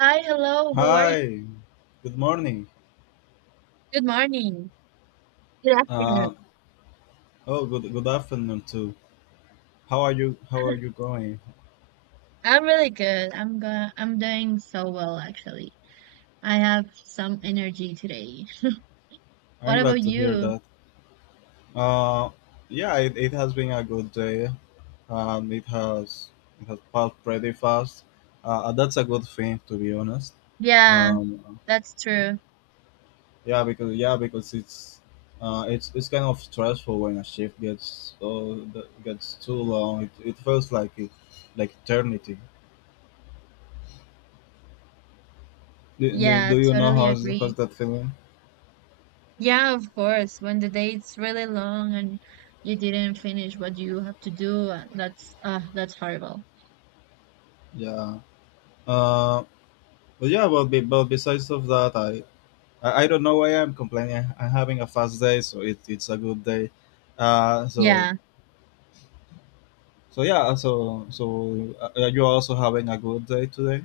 Hi, hello. How are you? Hi, good morning. Good morning. Good afternoon. Uh, oh, good good afternoon too. How are you? How are you going? I'm really good. I'm doing so well actually. I have some energy today. I'm What about glad to hear you? that. Uh, yeah, it has been a good day. Um, it has it has passed pretty fast. That's a good thing to be honest. Yeah, Um, that's true. yeah, because it's kind of stressful when a shift gets that gets too long. It feels like it like eternity. Yeah, Do you know totally how's agree. that feeling? Yeah, of course. When the day's really long and you didn't finish what you have to do, that's horrible. Yeah. Uh, but yeah, well, be, But besides of that, I don't know why I'm complaining. I'm having a fast day, so it's a good day. Uh, so Yeah. Yeah, you're also having a good day today.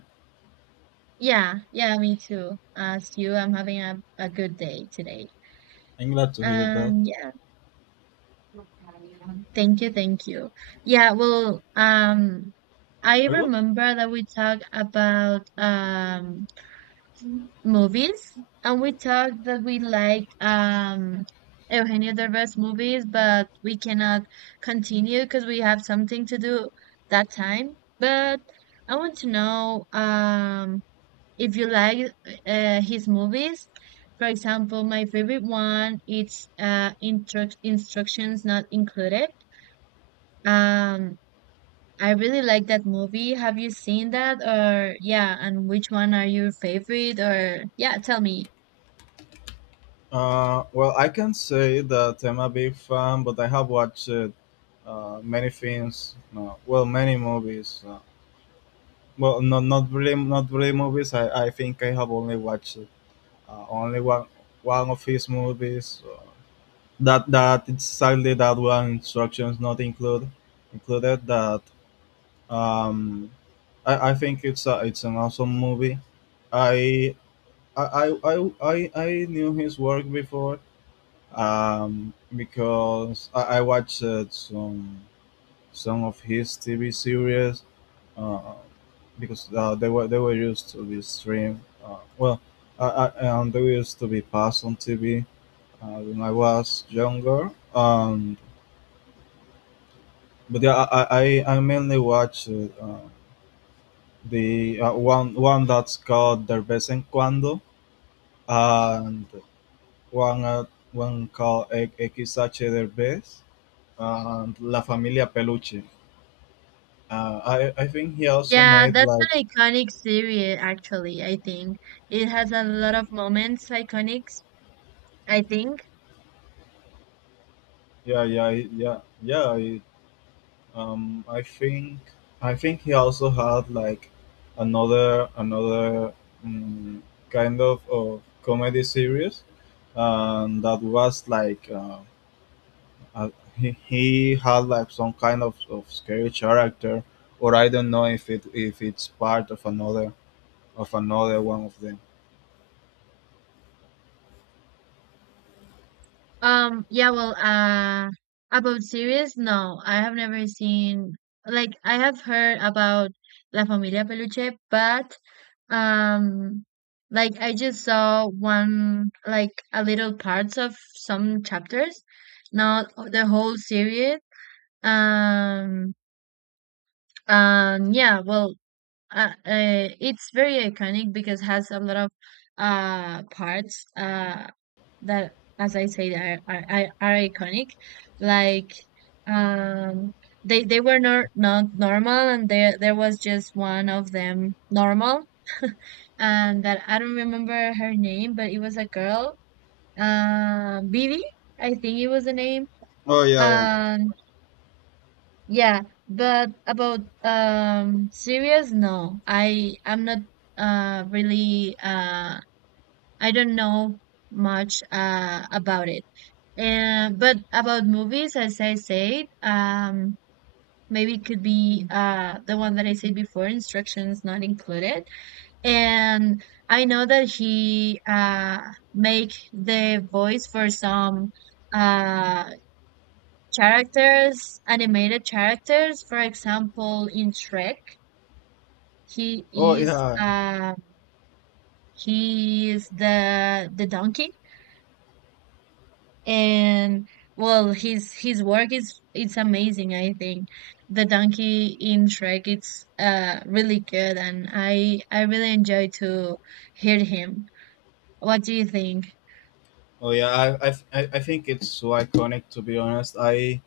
Yeah. Yeah, me too. As you, I'm having a good day today. I'm glad to hear that. And yeah. Thank you, thank you. Yeah, well, I I was. remember that we talked about movies, and we talked that we like Eugenio Derbez movies, but we cannot continue because we have something to do that time. But I want to know if you like his movies. For example, my favorite one, it's instructions not included. Um, I really like that movie. Have you seen that? Or yeah, and which one are your favorite? Or yeah, tell me. Well, I can say that I'm a big fan, but I have watched many films. Well, many movies. Not not really movies. I think I have only watched only one one of his movies. That it's sadly that one instructions not included that um I think it's it's an awesome movie. I I knew his work before because I watched some of his TV series uh, because they were used to be streamed they used to be passed on TV when I was younger. Um But yeah, I mainly watch the one one that's called De vez en cuando, and one uh, one called XH De vez and La Familia Peluche. I think he also Yeah, made that's like an iconic series actually, I think. It has a lot of moments iconics, I think. Yeah. I think he also had like another um, kind of comedy series, and that was like. Uh, he had like some kind of scary character, or I don't know if it if it's part of another one of them. Yeah, well, about series, no, I have never seen, like, I have heard about La Familia Peluche, but, um, like, I just saw one, like, a little parts of some chapters, not the whole series. Um, yeah, well, it's very iconic because has a lot of parts, that as I said are iconic, like um they were not normal, and there was just one of them normal and that I don't remember her name, but it was a girl, bibi, I think it was the name. Oh yeah, yeah. Um, yeah, but about series, no. I'm not really, I don't know much about it. And but about movies, as I said, maybe it could be the one that I said before, instructions not included. And I know that he make the voice for some uh characters, animated characters. For example, in Shrek, he Oh is yeah. the donkey, and well, his work is it's amazing. I think the donkey in Shrek, it's really good, and I really enjoy to hear him. What do you think? Oh yeah. I think it's so iconic. To be honest, I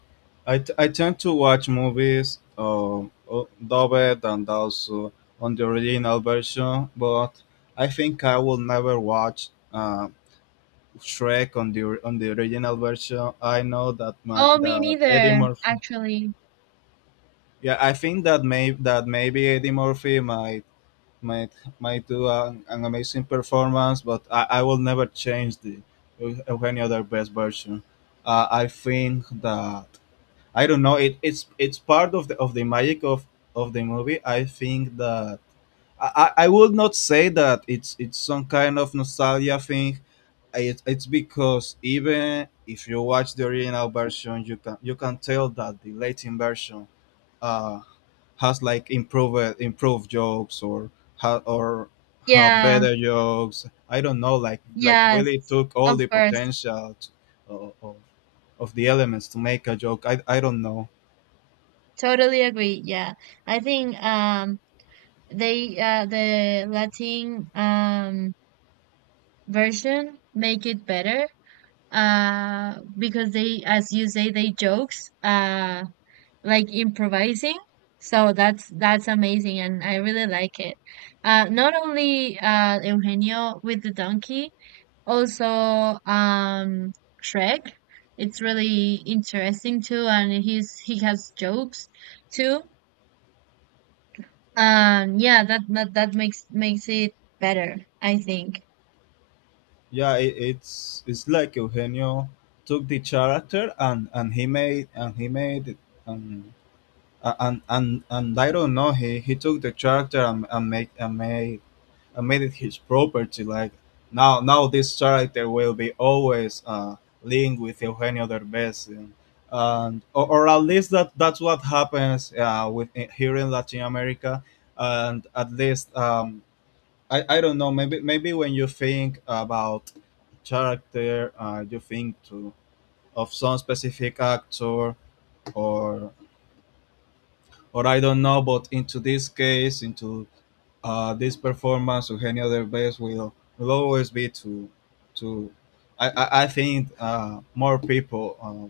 I, t- I tend to watch movies dubbed and also on the original version, but I think I will never watch Shrek on the on the original version. I know that my Oh, me that Eddie neither, Murphy. actually. Yeah, I think that maybe Eddie Murphy might might might do an amazing performance, but I will never change the Eugenio Derbez version. I think that I don't know. It's part of the magic of the movie. I think that I, I would not say that it's some kind of nostalgia thing. It's because even if you watch the original version, you can tell that the Latin version uh, has like improved jokes or ha or have Yeah, better jokes. I don't know, like yes, really took all of the course. potential t of, of the elements to make a joke. I don't know. Totally agree. Yeah. I think the Latin version make it better, because they, as you say, they jokes, like improvising. So that's amazing, and I really like it. Not only Eugenio with the donkey, also, Shrek. It's really interesting too, and he has jokes too. Yeah, that makes it better, I think. Yeah, it's like Eugenio took the character and he made it, um, and I don't know. He took the character and make and made made it his property. Like now, this character will be always linked with Eugenio Derbez, and or at least that's what happens with here in Latin America. And at least I don't know, maybe when you think about character, you think to of some specific actor or I don't know, but into this case, into this performance of any other best will always be to to I think more people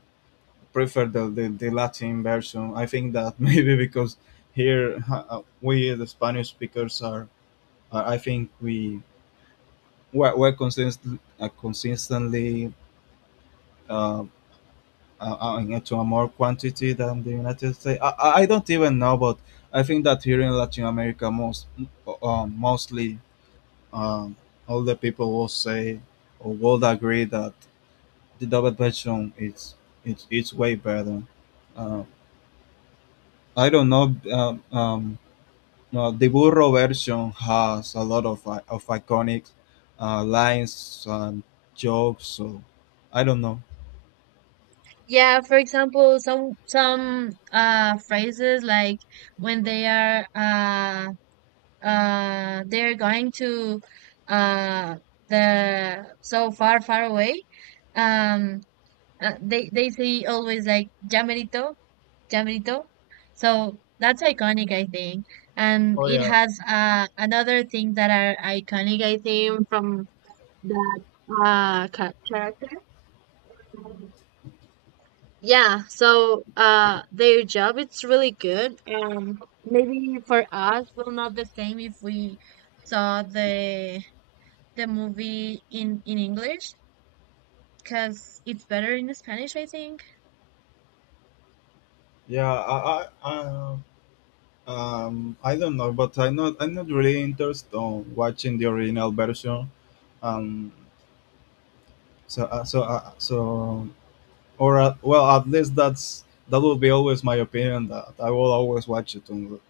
prefer the Latin version. I think that maybe because here we the Spanish speakers are, I think we're consistent, consistently uh, into a more quantity than the United States. I don't even know, but I think that here in Latin America, most mostly um, all the people will say or will agree that the double bedroom is it's way better. Uh, I don't know. No, the burro version has a lot of iconic lines and jokes. So I don't know. Yeah, for example, some phrases, like when they're going to uh the, so Far Far Away. Um, they say always, like, ya merito, ya merito. So that's iconic, I think. And Oh it yeah, has another thing that are iconic, I think, from that character. Yeah, so their job, it's really good. Maybe for us will not the same if we saw the movie in English, because it's better in Spanish, I think. yeah. I don't know, but I'm not really interested on watching the original version. Um, so at least that would be always my opinion. That I will always watch it on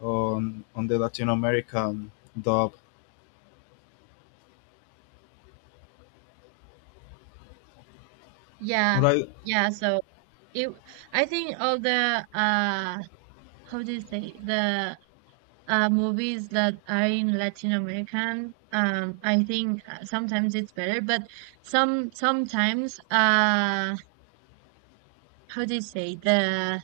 on the Latin American dub. Yeah. Right? Yeah, so it I think all the how do you say, the movies that are in Latin American. I think sometimes it's better, but sometimes, how do you say, the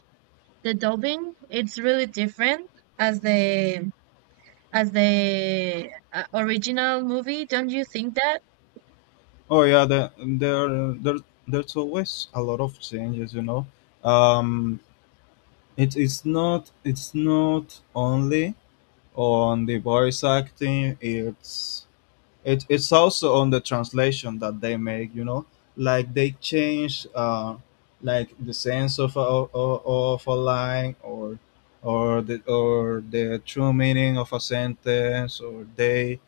the dubbing? It's really different as the as the original movie. Don't you think that? Oh yeah, the, there's always a lot of changes. You know, um, it's not only on the voice acting. It's it's also on the translation that they make, you know, like they change like the sense of of a line or the true meaning of a sentence or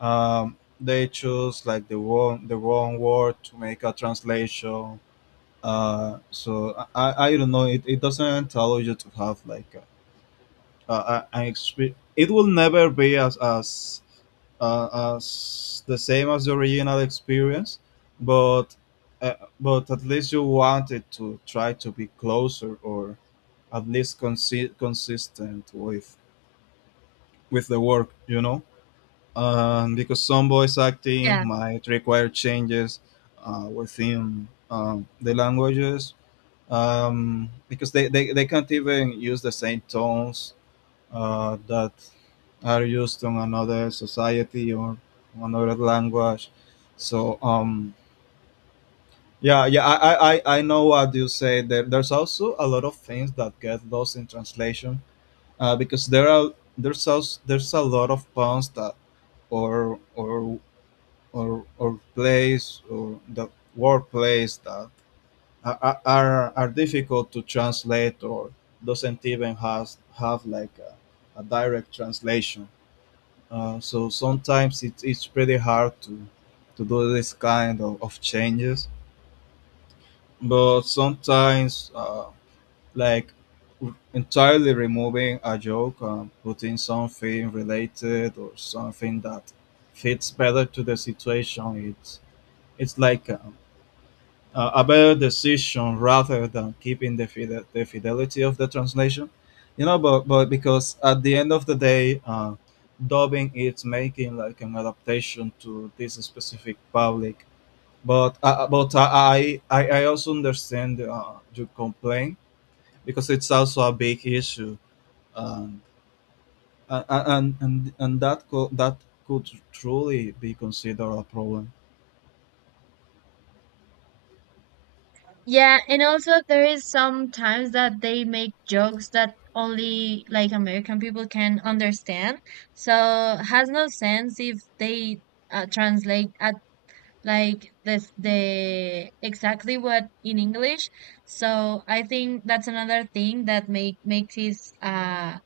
they choose like the wrong word to make a translation. I don't know, it doesn't allow you to have like I, it will never be as the same as the original experience, but but at least you wanted to try to be closer or at least consistent with the work, you know. Because some voice acting Yeah, might require changes within the languages because they can't even use the same tones that are used in another society or another language. So um, yeah, I know what you say. There's also a lot of things that get lost in translation because there's also, there's a lot of puns that or or or plays or the word plays that are are difficult to translate or doesn't even has have like a direct translation. So sometimes it's pretty hard to do this kind of changes, but sometimes like entirely removing a joke and putting something related or something that fits better to the situation, it's like a better decision rather than keeping the fidelity of the translation, you know, but because at the end of the day dubbing is making like an adaptation to this specific public, but I also understand your complaint, because it's also a big issue. um, and that that could truly be considered a problem. yeah, and also there is some times that they make jokes that only, like, American people can understand. So has no sense if they translate at like this, the exactly what in English. So I think that's another thing that makes it,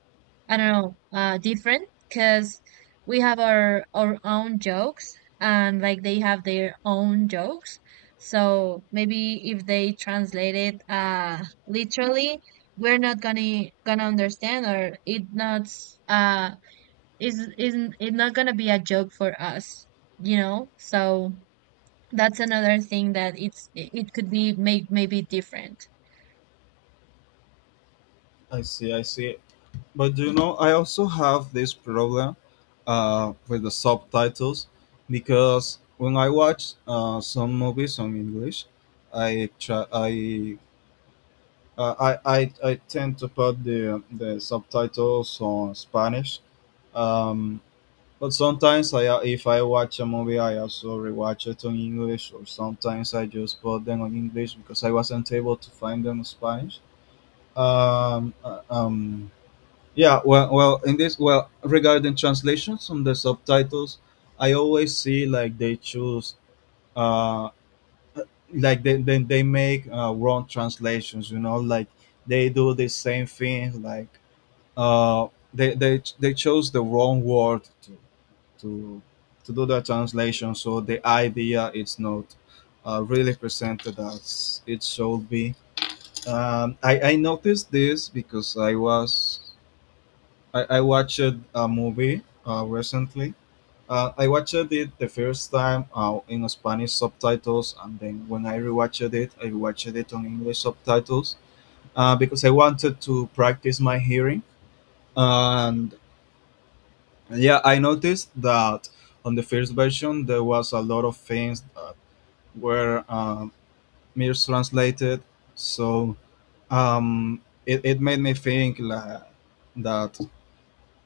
I don't know, different, because we have our own jokes, and like, they have their own jokes. So maybe if they translate it literally, we're not gonna understand, or it not uh is isn't it not gonna be a joke for us, you know? So that's another thing that it could be maybe different. I see. But do you know, I also have this problem with the subtitles, because when I watch some movies on English, I try. Uh, I tend to put the subtitles on Spanish, um, but sometimes I if I watch a movie I also rewatch it on English, or sometimes I just put them on English because I wasn't able to find them in Spanish. Um, uh, um, yeah, well, regarding translations on the subtitles, I always see like they choose, uh, they make wrong translations. You know, like they do the same thing. Like uh, they chose the wrong word to do the translation, so the idea is not really presented as it should be. I noticed this because I watched a movie recently. I watched it the first time in Spanish subtitles, and then when I rewatched it, I watched it on English subtitles because I wanted to practice my hearing. And yeah, I noticed that on the first version there was a lot of things that were mistranslated, so um, it made me think like, that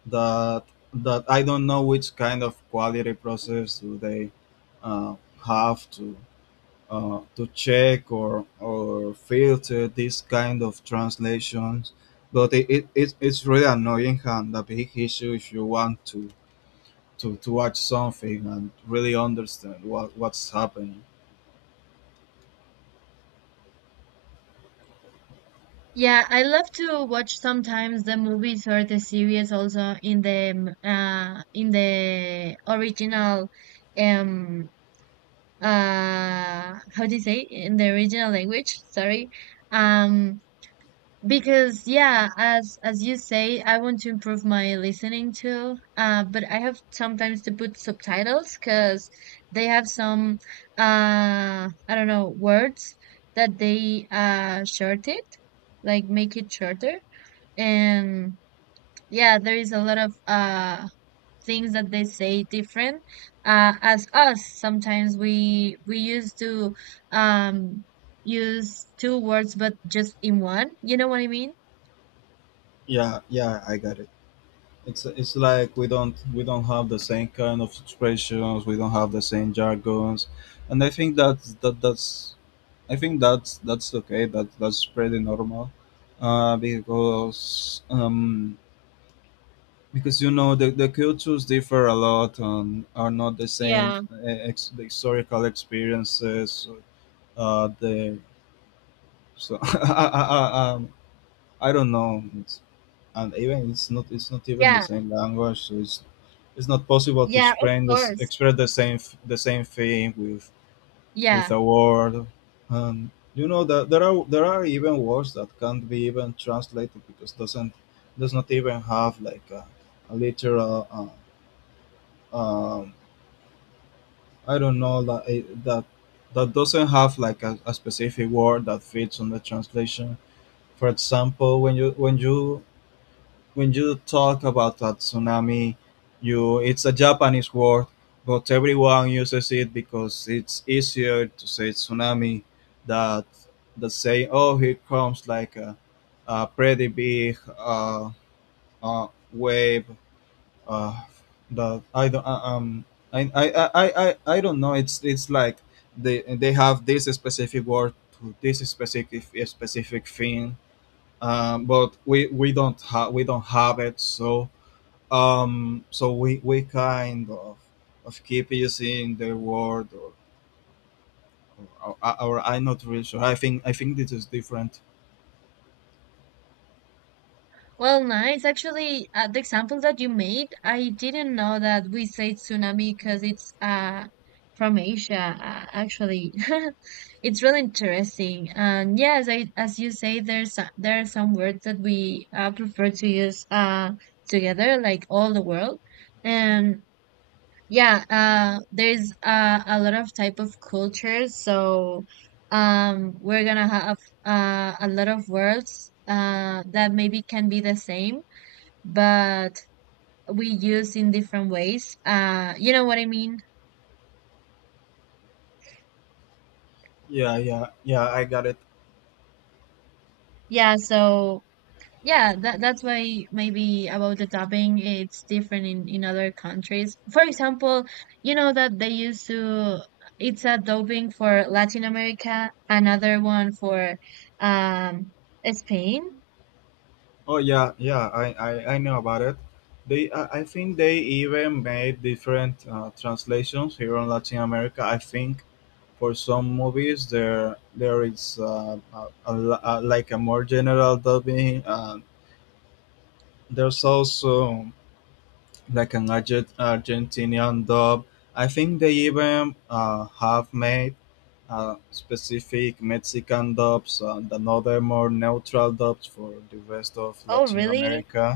that that I don't know which kind of quality process do they uh, have to check or filter this kind of translations. But it's really annoying and a big issue if you want to, to watch something and really understand what, what's happening. Yeah, I love to watch sometimes the movies or the series also in the, um, in the original, um how do you say, in the original language, sorry. um Because yeah, as you say, I want to improve my listening too. But I have sometimes to put subtitles because they have some, I don't know, words that they short it, like, make it shorter. And yeah, there is a lot of things that they say different. As us, sometimes we used to um use two words, but just in one. You know what I mean? Yeah, yeah, I got it. It's like we don't have the same kind of expressions, we don't have the same jargons, and I think that's that's okay. That's pretty normal, uh, because um, because you know the cultures differ a lot and are not the same. Yeah, The historical experiences, the so I don't know. It's, and even it's not even the yeah, same language. So it's not possible to yeah, of explain this course. express the same thing with Yeah. a word. And you know that there are even words that can't be even translated because does not even have like a literal um, I don't know that doesn't have like a specific word that fits on the translation. For example, when you talk about a tsunami, you it's a Japanese word, but everyone uses it because it's easier to say tsunami that that say, oh, here comes like a pretty big wave uh, that I, I, I, I don't know. It's like they have this specific word to this specific thing. But we don't have, we don't have it. So so we kind of keep using the word, or I'm not really sure. I think this is different. Well, nice. Actually, the example that you made, I didn't know that we say tsunami, because it's from Asia, actually. It's really interesting. And yes, I, as you say, there's there are some words that we, prefer to use, together, like all the world. And. Yeah, there's a lot of type of cultures, so, we're gonna have a lot of words that maybe can be the same, but we use in different ways. You know what I mean? Yeah, yeah, yeah, I got it. Yeah, so. Yeah, that's why maybe about the topping, it's different in other countries. For example, you know that they used to it's a doping for Latin America, another one for um Spain. Oh yeah, yeah. I know about it. They I think they even made different translations here in Latin America. I think for some movies there is like a more general dubbing. There's also like an Argentinian dub. I think they even have made specific Mexican dubs and another more neutral dubs for the rest of Oh, Latin really? America.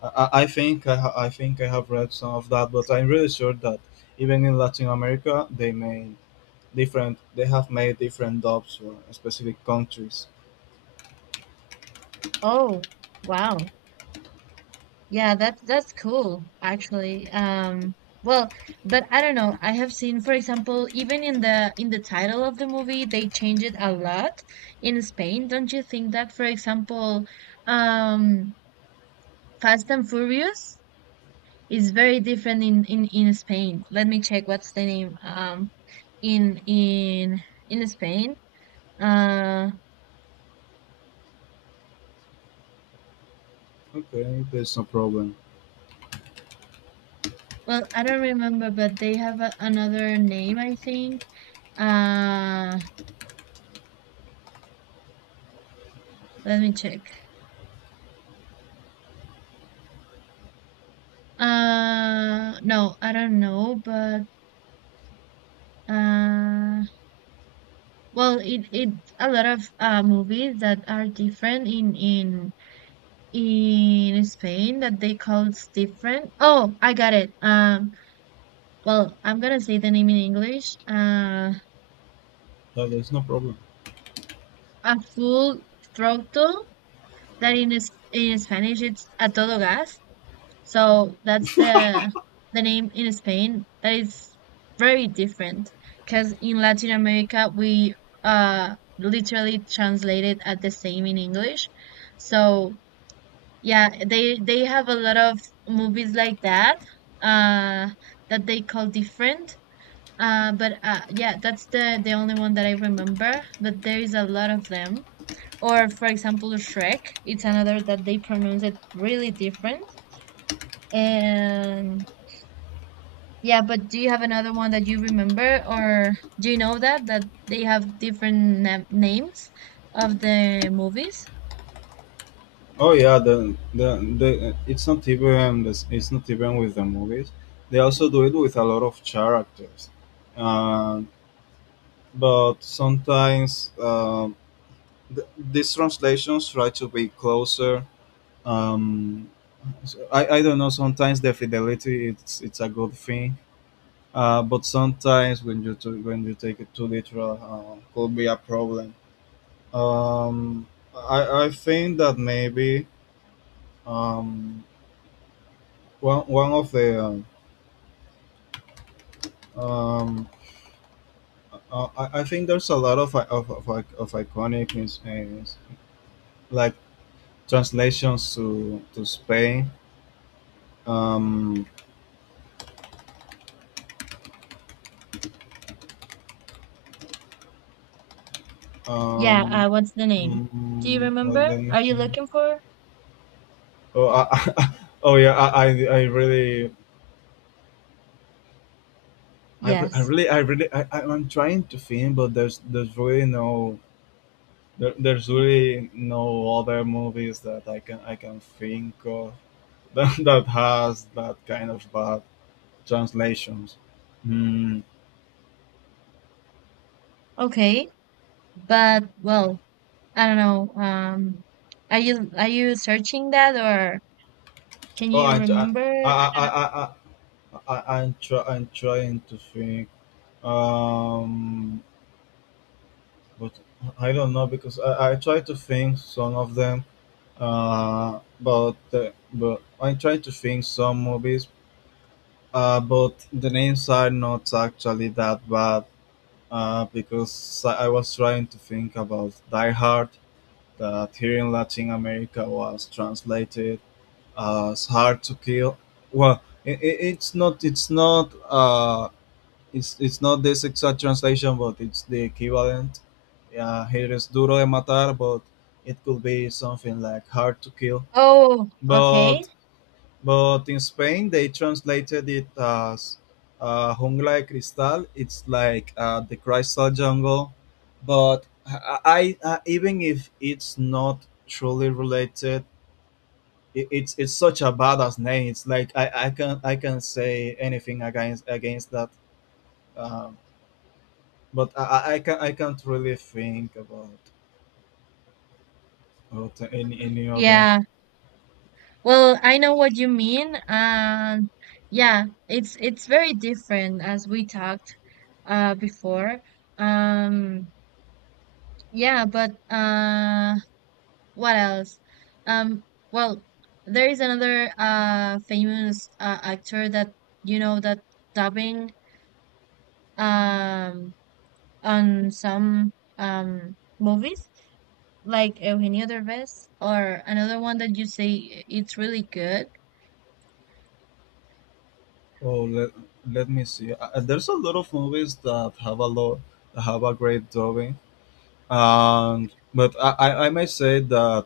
I think I think I have read some of that, but I'm really sure that even in Latin America, they made different. They have made different dubs for specific countries. Oh, wow. Yeah, that's cool actually. Well, but I don't know. I have seen, for example, even in the title of the movie, they change it a lot in Spain. Don't you think that? For example, um Fast and Furious is very different in in Spain. Let me check what's the name, in in Spain. Uh Okay, there's no problem. well, I don't remember, but they have another name, I think. Uh let me check. No, I don't know, but, uh, well, it's a lot of movies that are different in in Spain, that they call it's different. Oh, I got it. Well, I'm gonna say the name in English. Yeah, there's no problem. A full throttle, that in is in Spanish it's a todo gas. So that's the name in Spain. That is very different because in Latin America we literally translate it at the same in English. So yeah, they have a lot of movies like that, uh that they call different. But yeah, that's the only one that I remember. But there is a lot of them. Or for example, Shrek. It's another that they pronounce it really different. And yeah, but do you have another one that you remember, or do you know that they have different na names of the movies? Oh yeah, the it's not even with the movies. They also do it with a lot of characters, uh, but sometimes these translations try to be closer. Um, so I don't know. Sometimes the fidelity it's a good thing, but sometimes when you take it too literal, could be a problem. Um, I think that maybe um, one of the Um, I think there's a lot of iconic is like translations to Spain. Um, Yeah, um, what's the name? Do you well, remember? let me Are see. you looking for? Oh, oh yeah, I really, I, re- I Yes. really, I really, I- I'm trying to think, but there's really no there's really no other movies that I can think of that, that has that kind of vibe. Translations. Hmm. Okay, but well, I don't know. Are you searching that, or can Oh, you remember? I I, don't know. I, I'm trying to think. Um, but I don't know because I try to think some of them. But I try to think some movies. But the names are not actually that bad. Because I was trying to think about Die Hard, that here in Latin America was translated, it's hard to kill. Well, it's not it's not this exact translation, but it's the equivalent. Yeah, here is duro de matar, but it could be something like hard to kill. Oh, But okay. but in Spain they translated it as, jungla de cristal. It's like, the crystal jungle, but even if it's not truly related, it's such a badass name. It's like I can say anything against that, um, but I can't really think about any other. Yeah. Well, I know what you mean. Yeah, it's very different, as we talked before. Um yeah, but what else? Um well, there is another famous, actor that you know, that dubbing um on some movies, like Eugenio Derbez, or another one that you say it's really good. Oh, let me see. There's a lot of movies that have a lot, have a great drawing. And but I may say that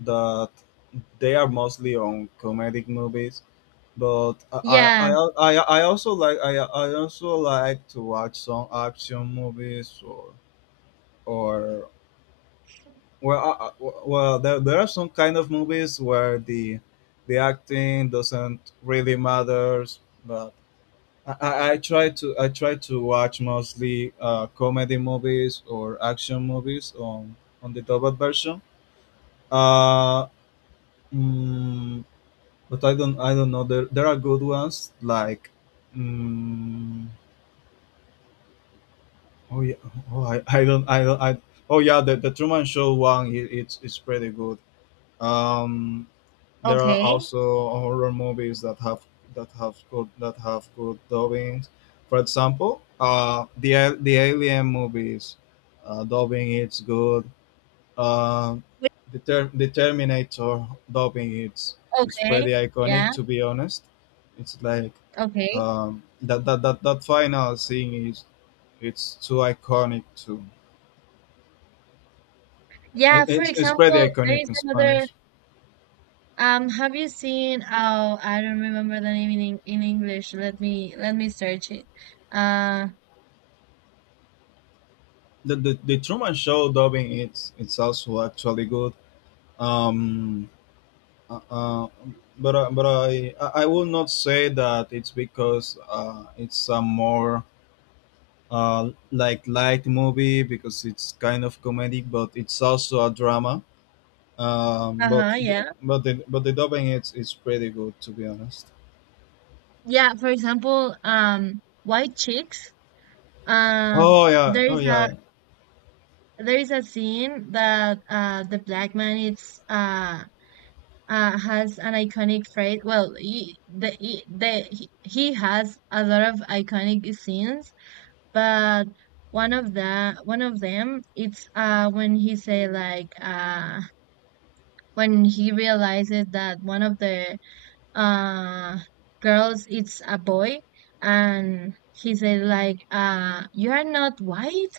that they are mostly on comedic movies, but I, Yeah, I, I also like to watch some action movies, or well, well there are some kind of movies where the acting doesn't really matters, but I try to watch mostly, comedy movies or action movies on the dubbed version, uh, mm, but I don't know, there are good ones like, mm. Oh yeah. Oh, I don't. I don't. I. Oh yeah. The Truman Show one. It's pretty good. Um, there are okay. also horror movies that have that have good dubbing. For example, the Alien movies, dubbing it's good. Um, the Terminator dubbing it's Okay. pretty iconic. Yeah, To be honest, it's like, okay. That final scene is, it's too iconic too. Yeah, for It's pretty example, there iconic is in another. Spanish. Have you seen? Oh, I don't remember the name in in English. Let me search it. Uh, The Truman Show dubbing it's also actually good. Um, uh, uh, but I will not say that it's because, it's a more, like light movie because it's kind of comedic, but it's also a drama. Uh-huh, yeah. But the dubbing it's pretty good to be honest. Yeah, for example, White Chicks. Um, Oh yeah, there oh is a yeah, there is a scene that, the black man, it's has an iconic phrase. Well, he has a lot of iconic scenes, but one of them, it's when he say, like, when he realizes that one of the uh girls it's a boy, and he said, like, you are not white,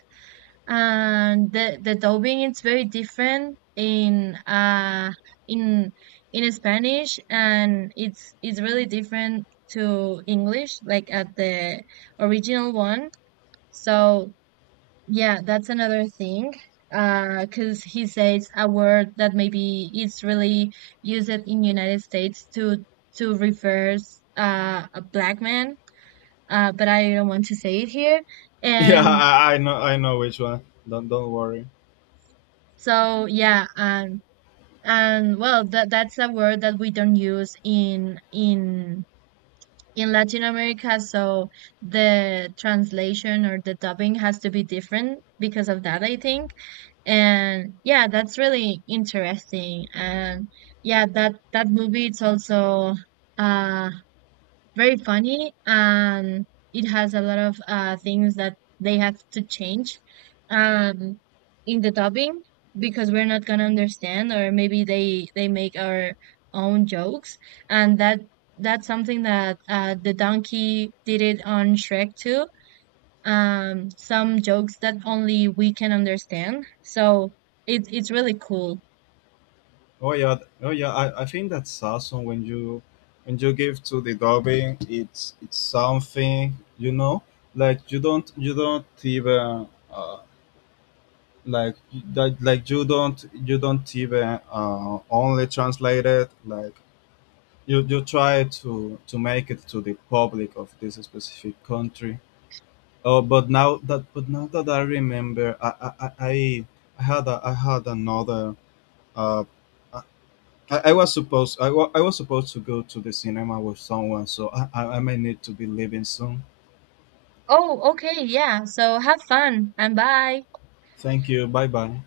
and the dubbing, it's very different in in in Spanish, and it's really different to English, like at the original one. So yeah, that's another thing. Because he says a word that maybe it's really used in United States to refer, a black man. But I don't want to say it here. yeah. And I know I know which one. Don't worry. so yeah, and well, that's a word that we don't use in in Latin America. So the translation or the dubbing has to be different because of that, I think. And yeah, that's really interesting. And yeah, that movie, it's also uh very funny, and it has a lot of things that they have to change um in the dubbing, because we're not gonna understand, or maybe they make our own jokes. And that's something that the donkey did it on Shrek too, some jokes that only we can understand. So it's really cool. Oh yeah, oh yeah. I think that awesome, when you give to the dubbing, it's something, you know, like you don't even like that like you don't even, only translate it, like you try to make it to the public of this specific country. Oh, but now that I remember, I had a, I had another uh, I was supposed, I was supposed to go to the cinema with someone, so I may need to be leaving soon. Oh, okay, yeah. So have fun, and bye. Thank you. Bye bye.